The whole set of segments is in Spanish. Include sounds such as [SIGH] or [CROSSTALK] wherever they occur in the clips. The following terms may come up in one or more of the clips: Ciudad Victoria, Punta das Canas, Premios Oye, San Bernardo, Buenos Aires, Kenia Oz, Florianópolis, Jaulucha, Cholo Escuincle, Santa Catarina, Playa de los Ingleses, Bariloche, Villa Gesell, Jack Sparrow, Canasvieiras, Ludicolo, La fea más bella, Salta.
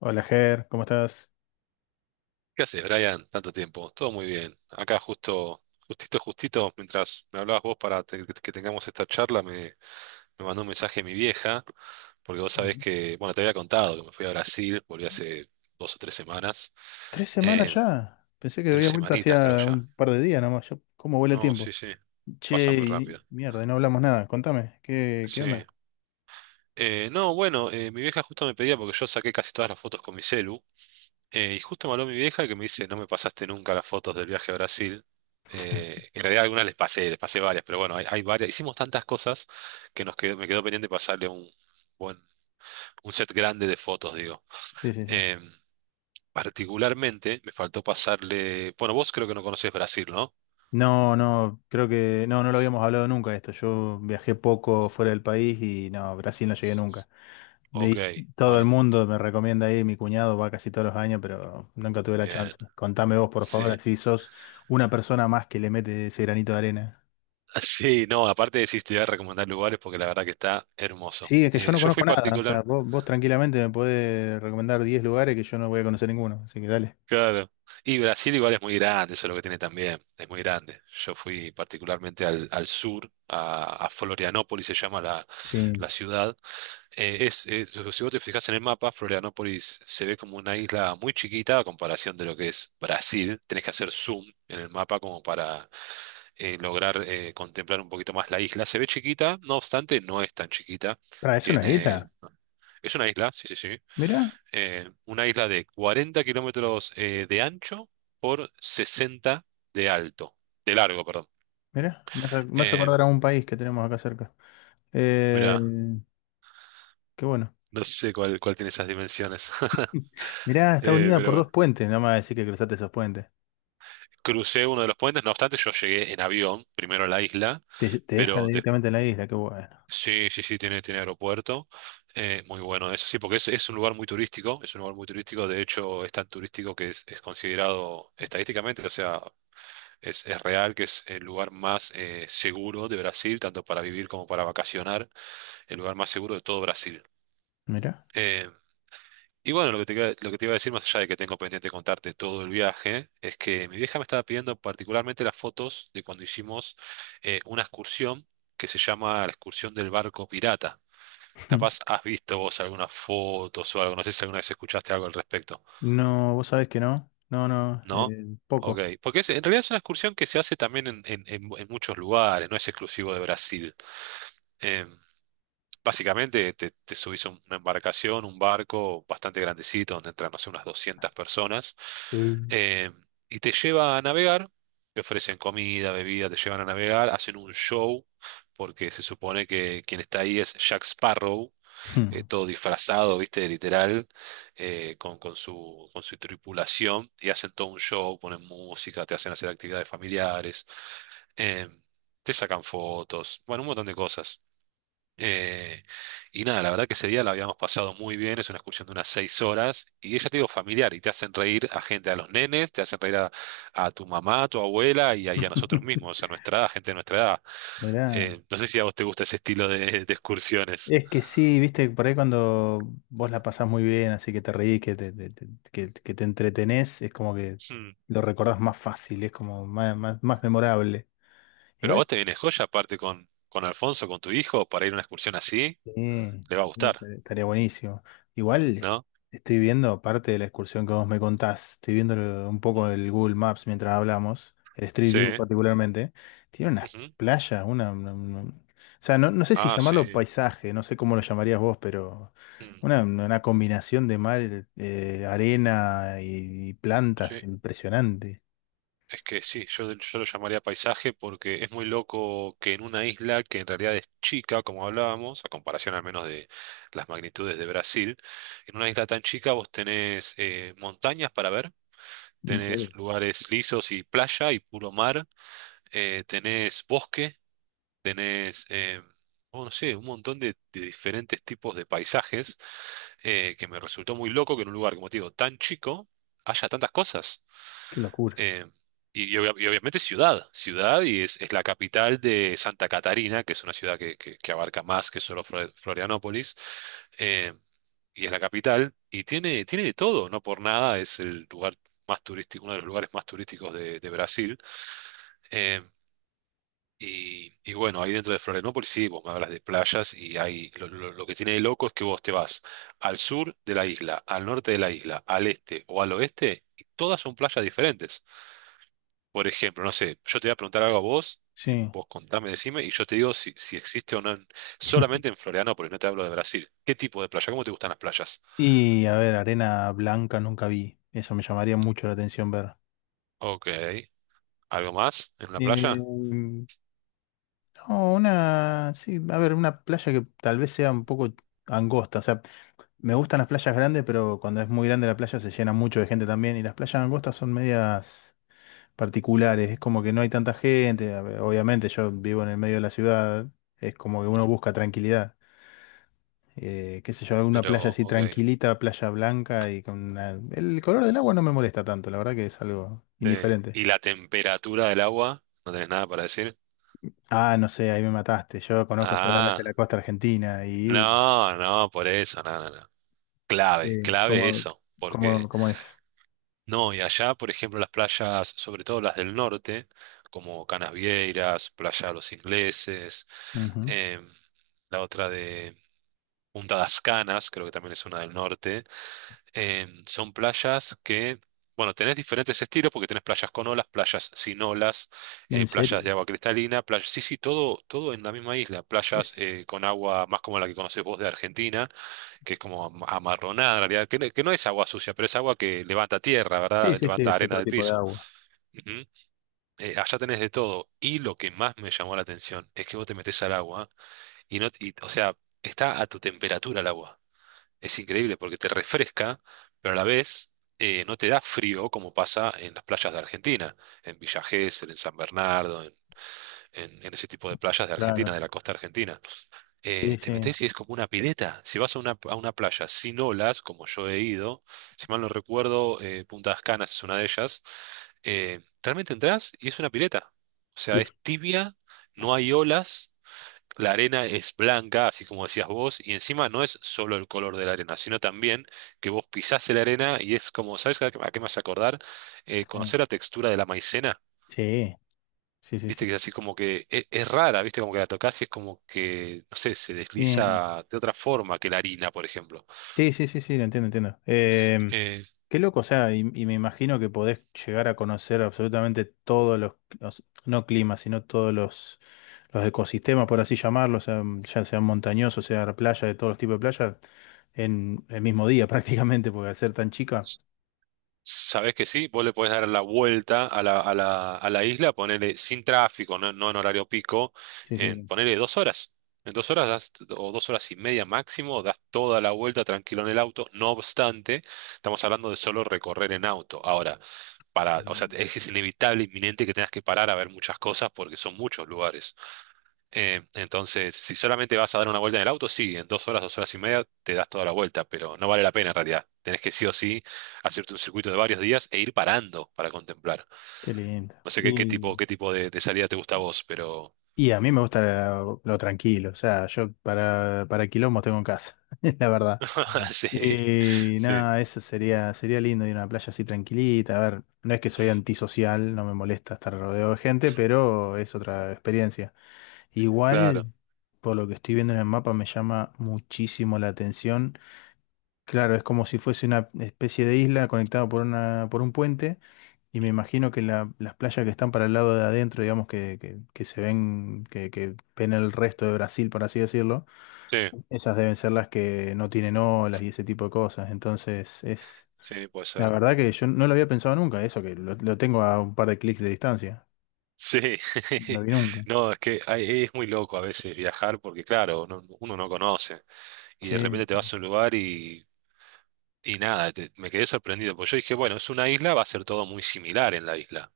Hola, Ger, ¿cómo estás? ¿Qué haces, Brian? Tanto tiempo. Todo muy bien. Acá justo, justito, justito, mientras me hablabas vos para que tengamos esta charla, me mandó un mensaje mi vieja, porque vos sabés Ujú. que, bueno, te había contado que me fui a Brasil, volví hace dos o tres semanas. Tres semanas Eh, ya. Pensé que Tres había vuelto semanitas creo hacía ya. un par de días nomás. ¿Cómo vuela el No, tiempo? sí, sí. Pasa Che, muy rápido. mierda, y no hablamos nada. Contame, ¿qué Sí. onda? No, bueno, mi vieja justo me pedía, porque yo saqué casi todas las fotos con mi celu. Y justo me habló mi vieja que me dice, no me pasaste nunca las fotos del viaje a Brasil. [LAUGHS] En realidad algunas les pasé varias, pero bueno, hay varias. Hicimos tantas cosas que nos quedó, me quedó pendiente pasarle un buen, un set grande de fotos, digo. Sí, sí, sí. Eh, Particularmente me faltó pasarle. Bueno, vos creo que no conocés Brasil, ¿no? No, no, creo que no, no lo habíamos hablado nunca esto. Yo viajé poco fuera del país y no, Brasil no llegué nunca. Ok, De, Todo el bueno, mundo me recomienda ir, mi cuñado va casi todos los años, pero nunca tuve la bien. chance. Contame vos, por favor, Sí. así [LAUGHS] sos una persona más que le mete ese granito de arena. Sí, no, aparte de decís, te voy a recomendar lugares porque la verdad que está hermoso. Sí, es que yo no Yo fui conozco nada. O sea, particular. vos tranquilamente me podés recomendar 10 lugares que yo no voy a conocer ninguno. Así que dale. Claro. Y Brasil igual es muy grande, eso es lo que tiene también, es muy grande. Yo fui particularmente al sur, a Florianópolis se llama la, Sí. la ciudad. Si vos te fijas en el mapa, Florianópolis se ve como una isla muy chiquita a comparación de lo que es Brasil. Tenés que hacer zoom en el mapa como para lograr contemplar un poquito más la isla. Se ve chiquita, no obstante, no es tan chiquita. Para, ¿es una Tiene, isla? es una isla, sí, sí, sí, Mirá, una isla de 40 km kilómetros de ancho por 60 de alto, de largo, perdón. mirá. Me hace Eh, acordar a un país que tenemos acá cerca. Eh, Mira, Qué bueno. no sé cuál, cuál tiene esas dimensiones. [LAUGHS] [LAUGHS] Mirá, está unida Pero por bueno, dos puentes. No me vas a decir que cruzaste esos puentes. crucé uno de los puentes, no obstante yo llegué en avión primero a la isla, Te deja pero de- directamente en la isla. Qué bueno. sí, sí, sí, tiene, tiene aeropuerto, muy bueno eso, sí, porque es un lugar muy turístico, es un lugar muy turístico, de hecho es tan turístico que es considerado estadísticamente, o sea, es real que es el lugar más seguro de Brasil, tanto para vivir como para vacacionar, el lugar más seguro de todo Brasil. Mirá. Eh, lo que te iba a decir, más allá de que tengo pendiente contarte todo el viaje, es que mi vieja me estaba pidiendo particularmente las fotos de cuando hicimos una excursión que se llama la excursión del barco pirata. Capaz [LAUGHS] has visto vos algunas fotos o algo, no sé si alguna vez escuchaste algo al respecto, No, vos sabés que no. No, no. ¿no? Ok, Poco. En realidad es una excursión que se hace también en muchos lugares, no es exclusivo de Brasil. Eh, Básicamente te subís a una embarcación, un barco bastante grandecito, donde entran, no sé, unas 200 personas, Eh. eh, y te lleva a navegar, te ofrecen comida, bebida, te llevan a navegar, hacen un show, porque se supone que quien está ahí es Jack Sparrow, todo disfrazado, viste, literal, con su tripulación, y hacen todo un show, ponen música, te hacen hacer actividades familiares, eh, te sacan fotos, bueno, un montón de cosas. Eh, y nada, la verdad que ese día la habíamos pasado muy bien, es una excursión de unas 6 horas, y ella te digo familiar, y te hacen reír a gente, a los nenes, te hacen reír a tu mamá, a tu abuela y a nosotros [LAUGHS] mismos, a nuestra edad, gente de nuestra edad. Mirá. No sé si a vos te gusta ese estilo de excursiones. Es que sí, viste, por ahí cuando vos la pasás muy bien, así que te reís, que te entretenés, es como que Hmm. lo recordás más fácil, es como más, más, más memorable. Pero a Igual vos te viene joya, aparte con Alfonso, con tu hijo, para ir a una excursión así, Sí, le va a sí, gustar, estaría buenísimo. Igual ¿no? estoy viendo, parte de la excursión que vos me contás, estoy viendo un poco el Google Maps mientras hablamos, el Street Sí. View particularmente, tiene unas Ujú. playas, o sea, no, no sé si Ah, llamarlo sí. paisaje, no sé cómo lo llamarías vos, pero Hmm. una combinación de mar, arena y plantas Sí. impresionante. Es que sí, yo lo llamaría paisaje porque es muy loco que en una isla que en realidad es chica, como hablábamos, a comparación al menos de las magnitudes de Brasil, en una isla tan chica vos tenés montañas para ver, En tenés serio. lugares lisos y playa y puro mar, tenés bosque, tenés, oh, no sé, un montón de diferentes tipos de paisajes que me resultó muy loco que en un lugar, como te digo, tan chico haya tantas cosas. Qué locura. Eh, y obviamente ciudad, ciudad y es la capital de Santa Catarina, que es una ciudad que abarca más que solo Florianópolis, eh, y es la capital y tiene, tiene de todo, no por nada es el lugar más turístico, uno de los lugares más turísticos de Brasil. Eh, y bueno, ahí dentro de Florianópolis, sí, vos me hablas de playas y ahí lo que tiene de loco es que vos te vas al sur de la isla, al norte de la isla, al este o al oeste, y todas son playas diferentes. Por ejemplo, no sé, yo te voy a preguntar algo a vos, y Sí. vos contame, decime, y yo te digo si, existe o no, en- solamente [LAUGHS] en Florianópolis, no te hablo de Brasil. ¿Qué tipo de playa? ¿Cómo te gustan las playas? Y a ver, arena blanca nunca vi, eso me llamaría mucho la atención ver. Ok, ¿algo más en una Eh, playa? no, sí, a ver, una playa que tal vez sea un poco angosta. O sea, me gustan las playas grandes, pero cuando es muy grande la playa se llena mucho de gente también. Y las playas angostas son medias particulares. Es como que no hay tanta gente. A ver, obviamente, yo vivo en el medio de la ciudad. Es como que uno Ujú. busca tranquilidad. Qué sé yo, alguna playa Pero, así ok. tranquilita, playa blanca y el color del agua no me molesta tanto, la verdad que es algo Sí. indiferente. ¿Y la temperatura del agua? ¿No tenés nada para decir? Ah, no sé, ahí me mataste. Yo conozco solamente Ah, la costa argentina y no, no, por eso, no, no, no. Clave, Eh, clave ¿cómo, eso, cómo, porque cómo es? no, y allá, por ejemplo, las playas, sobre todo las del norte, como Canasvieiras, Playa de los Ingleses, Ujú. em, la otra de Punta das Canas, creo que también es una del norte, son playas que, bueno, tenés diferentes estilos porque tenés playas con olas, playas sin olas, ¿En playas serio? de agua cristalina, playas, sí, sí, todo, todo en la misma isla, playas Es, con agua más como la que conocés vos de Argentina que es como amarronada en realidad, que no es agua sucia, pero es agua que levanta tierra, sí, ¿verdad? sí, sí, Levanta es arena otro del tipo de piso. agua. Ujú. Allá tenés de todo. Y lo que más me llamó la atención es que vos te metés al agua y no, y, o sea, está a tu temperatura el agua. Es increíble porque te refresca, pero a la vez no te da frío como pasa en las playas de Argentina, en Villa Gesell, en San Bernardo, en ese tipo de playas de Argentina, Claro. de la costa argentina, Sí, te sí. metes y es como una pileta. Si vas a una playa sin olas, como yo he ido, si mal no recuerdo, Punta Las Canas es una de ellas, realmente entras y es una pileta. O Y- sea, es tibia, no hay olas, la arena es blanca, así como decías vos, y encima no es solo el color de la arena, sino también que vos pisás la arena y es como, ¿sabes a qué me hace acordar? ¿Conocer la textura de la maicena? Sí, sí, sí, sí. Viste que es así como es, rara, viste como que la tocas y es como que, no sé, se Bien. desliza de otra forma que la harina, por ejemplo. Sí, sí, sí, sí, lo entiendo, entiendo. Eh, Qué loco, o sea, y me imagino que podés llegar a conocer absolutamente no climas, sino todos los ecosistemas, por así llamarlos, o sea ya sean montañosos, sea playa, de todos los tipos de playas, en el mismo día [LAUGHS] prácticamente, porque al ser tan chica. Sabés que sí, vos le podés dar la vuelta a la isla, ponerle sin tráfico, no, no en horario pico, Sí, en sí, ponerle 2 horas. En dos horas das, o 2 horas y media máximo, das toda la vuelta tranquilo en el auto. No obstante, estamos hablando de solo recorrer en auto. Ahora, para, o sea, sí. es inevitable, inminente que tengas que parar a ver muchas cosas porque son muchos lugares. Entonces, si solamente vas a dar una vuelta en el auto, sí, en 2 horas, 2 horas y media te das toda la vuelta, pero no vale la pena en realidad. Tenés que sí o sí hacerte un circuito de varios días e ir parando para contemplar. Qué lindo. No sé qué, Y, qué tipo de salida te gusta a vos, pero y a mí me gusta tranquilo, o sea, yo para quilombos tengo en casa, [LAUGHS] la verdad. [LAUGHS] sí, Y sí. nada, eso sería lindo ir a una playa así tranquilita. A ver, no es que soy Mm, antisocial, no me molesta estar rodeado de gente, pero es otra experiencia. Igual, claro, por lo que estoy viendo en el mapa, me llama muchísimo la atención. Claro, es como si fuese una especie de isla conectada por por un puente, y me imagino que las playas que están para el lado de adentro, digamos, que se ven, que ven el resto de Brasil, por así decirlo, sí, esas deben ser las que no tienen olas y ese tipo de cosas. Entonces, es sí, puede la ser. verdad que yo no lo había pensado nunca, eso que lo tengo a un par de clics de distancia. Sí, No lo [LAUGHS] vi nunca. no, es que es muy loco a veces viajar porque, claro, uno no conoce y de Sí, repente te vas sí, a un lugar y nada, me quedé sorprendido, porque yo dije, bueno, es una isla, va a ser todo muy similar en la isla.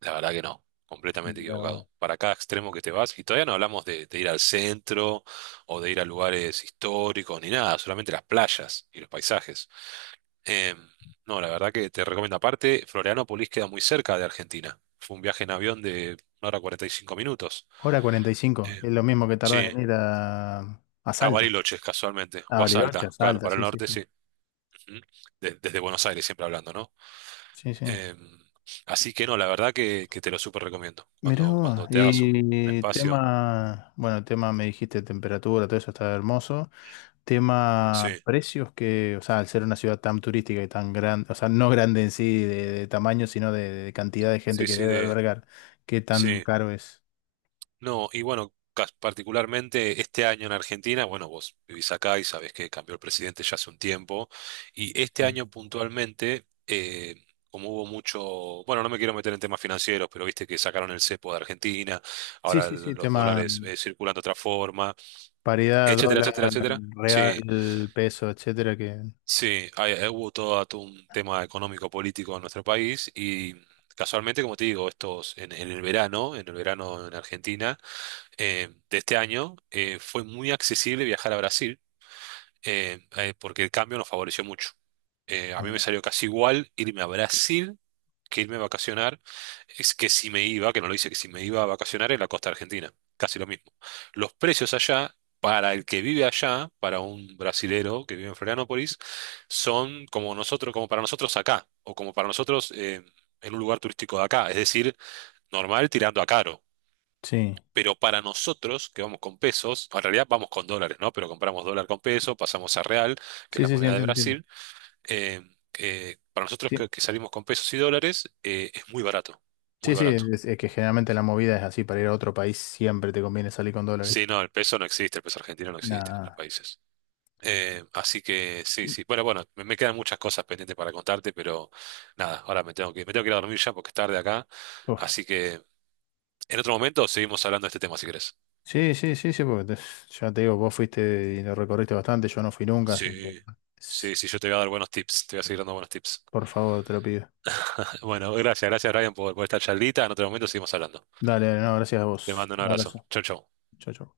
La verdad que no, completamente mirá vos. equivocado. Para cada extremo que te vas, y todavía no hablamos de ir al centro o de ir a lugares históricos ni nada, solamente las playas y los paisajes. Em, no, la verdad que te recomiendo. Aparte, Florianópolis queda muy cerca de Argentina. Fue un viaje en avión de 1 hora 45 minutos. Hora 45, Em, es lo mismo que tardás sí, en ir a a Salta, Bariloche, casualmente, a o a Bariloche, Salta, a claro, Salta, para el sí, sí, norte, sí. sí. Ujú. Desde Buenos Aires, siempre hablando, ¿no? Sí, sí. Em, Así que no, la verdad que te lo súper recomiendo. Mirá Cuando, vos, cuando te hagas un y espacio. tema, bueno, tema me dijiste temperatura, todo eso está hermoso. Tema Sí, precios que, o sea, al ser una ciudad tan turística y tan grande, o sea, no grande en sí de tamaño, sino de cantidad de gente sí, que sí, debe de, albergar, ¿qué tan sí. caro es? No, y bueno, particularmente este año en Argentina, bueno, vos vivís acá y sabés que cambió el presidente ya hace un tiempo. Y este año puntualmente, como hubo mucho, bueno, no me quiero meter en temas financieros, pero viste que sacaron el cepo de Argentina, Sí, ahora sí, sí, los tema dólares circulan de otra forma, paridad, etcétera, dólar, etcétera, etcétera. Sí, real, peso, etcétera, que... sí, hubo todo un tema económico político en nuestro país y mm, casualmente, como te digo, estos en el verano, en el verano en Argentina de este año, fue muy accesible viajar a Brasil, porque el cambio nos favoreció mucho. A mí me Ah, salió casi igual irme a Brasil que irme a vacacionar, es que si me iba, que no lo hice, que si me iba a vacacionar en la costa argentina, casi lo mismo. Los precios allá, para el que vive allá, para un brasilero que vive en Florianópolis, son como nosotros, como para nosotros acá, o como para nosotros en un lugar turístico de acá, es decir, normal tirando a caro. sí, Pero para nosotros, que vamos con pesos, en realidad vamos con dólares, ¿no? Pero compramos dólar con peso, pasamos a real, que es sí, la sí, sí, moneda de entiendo, entiendo. Brasil. eh, para nosotros Sí, que salimos con pesos y dólares, es muy barato, muy sí, sí, barato. es que generalmente la movida es así, para ir a otro país siempre te conviene salir con dólares. Sí, no, el peso no existe, el peso argentino no existe en otros Nada. países. Así que sí, sí. Bueno, bueno, me quedan muchas cosas pendientes para contarte, pero nada, ahora me tengo que ir a dormir ya porque es tarde acá. Uf. Así que en otro momento seguimos hablando de este tema si querés. Sí, sí, sí, sí, porque ya te digo, vos fuiste y lo recorriste bastante, yo no fui nunca, así que Sí, sí, es- sí, yo te voy a dar buenos tips, te voy a seguir dando buenos tips. por favor, te lo pido. Bueno, gracias, gracias Ryan por esta charlita. En otro momento seguimos hablando. Dale, dale, no, gracias a Te vos. mando un Un abrazo. abrazo. Chau, chau. Chau, chau.